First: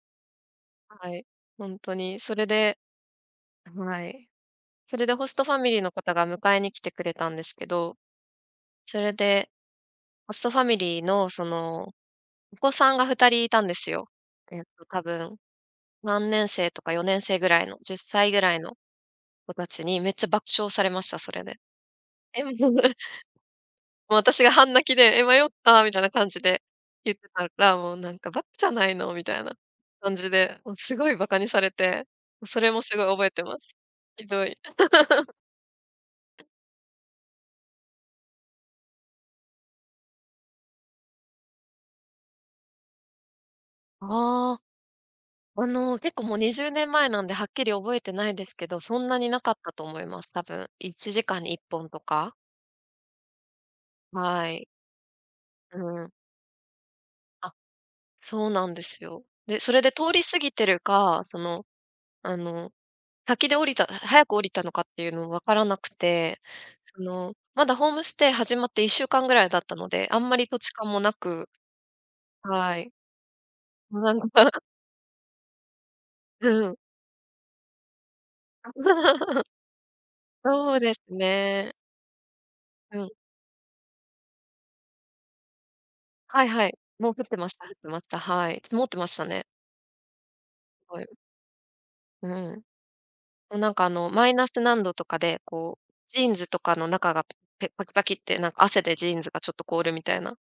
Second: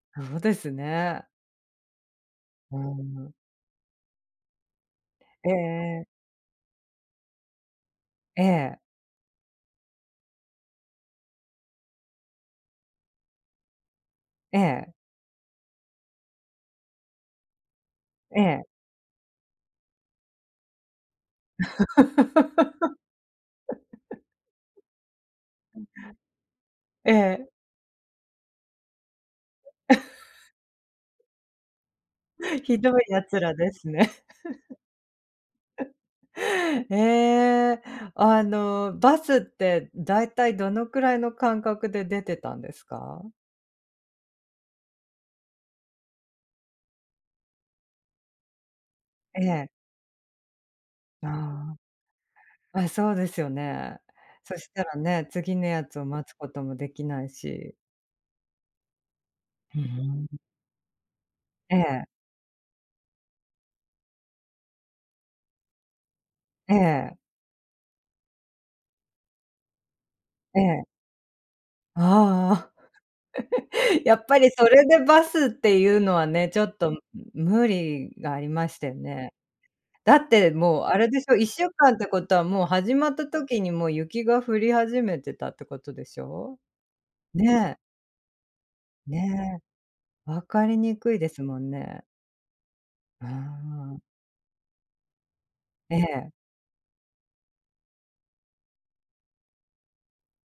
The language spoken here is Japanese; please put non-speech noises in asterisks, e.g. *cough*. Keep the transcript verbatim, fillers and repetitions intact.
そうですはい。ね。本当に。それうで。ーん。はい。それでホストえファミリーのえ。方が迎えに来てくれたんですけど。ええ。それで、ホストファミリーのそのお子さんがふたりいたんですよ。ええっとえ。多分、さんねんせいとかよねんせいぐらいの、じゅっさいぐえらいえ。の子達にめっちゃ爆笑されました、それで。え *unintelligible* もう *laughs* 私が半泣きで、え、迷ったみたいな感じでえ言ってたえ。ら、もうなんかばかじゃないのみたいな感じ *chuckles* で、もうすごい馬鹿にされて、そ *chuckles* れひもすどいごい覚え奴ていらまです。すね。ひどい。*laughs* *chuckles* *laughs* ええ、あの、バスって大体どのくらいの間隔で出てたんですか？ああ、あの結構もうにじゅうねん前なんで、はっきり覚えてないですけど、そんなになえかっえ。たと思います、多分。いちじかんにいっあぽんとか。あ。あ、そうですよね。はそい。したらね、次のうやつをん。待つこともできないあ、し。そうなんですよ。で、そうれで通りん。過ぎてるか、その、ええ。あの、先で降りた早く降りたのかっていうのも分からなくて、えそえ。の、まだホームステイ始まっていっしゅうかんぐらいだったので、あんまり土え地え。勘もなく、ああ。はい。*chuckles* やっぱり *unintelligible* それでバスっていうのはね、うちょん。っと無理がありましたよね。*chuckles* だってそうもうであすれでしょ、いっしゅうね。かんってことはもう始うまん。った時にもう雪が降り始めてたってことでしはいょ？はい。もう降ってました降っねえ。てました、はい。曇ってましたね。ね。分かりにはい。くいですもんね。うん。うそ、なんかあん。の、マイナス何度とかで、こう、えジーえ。ンズとかの中がぺパキパキってなんか汗でジーンズがちょっと凍るみたいな。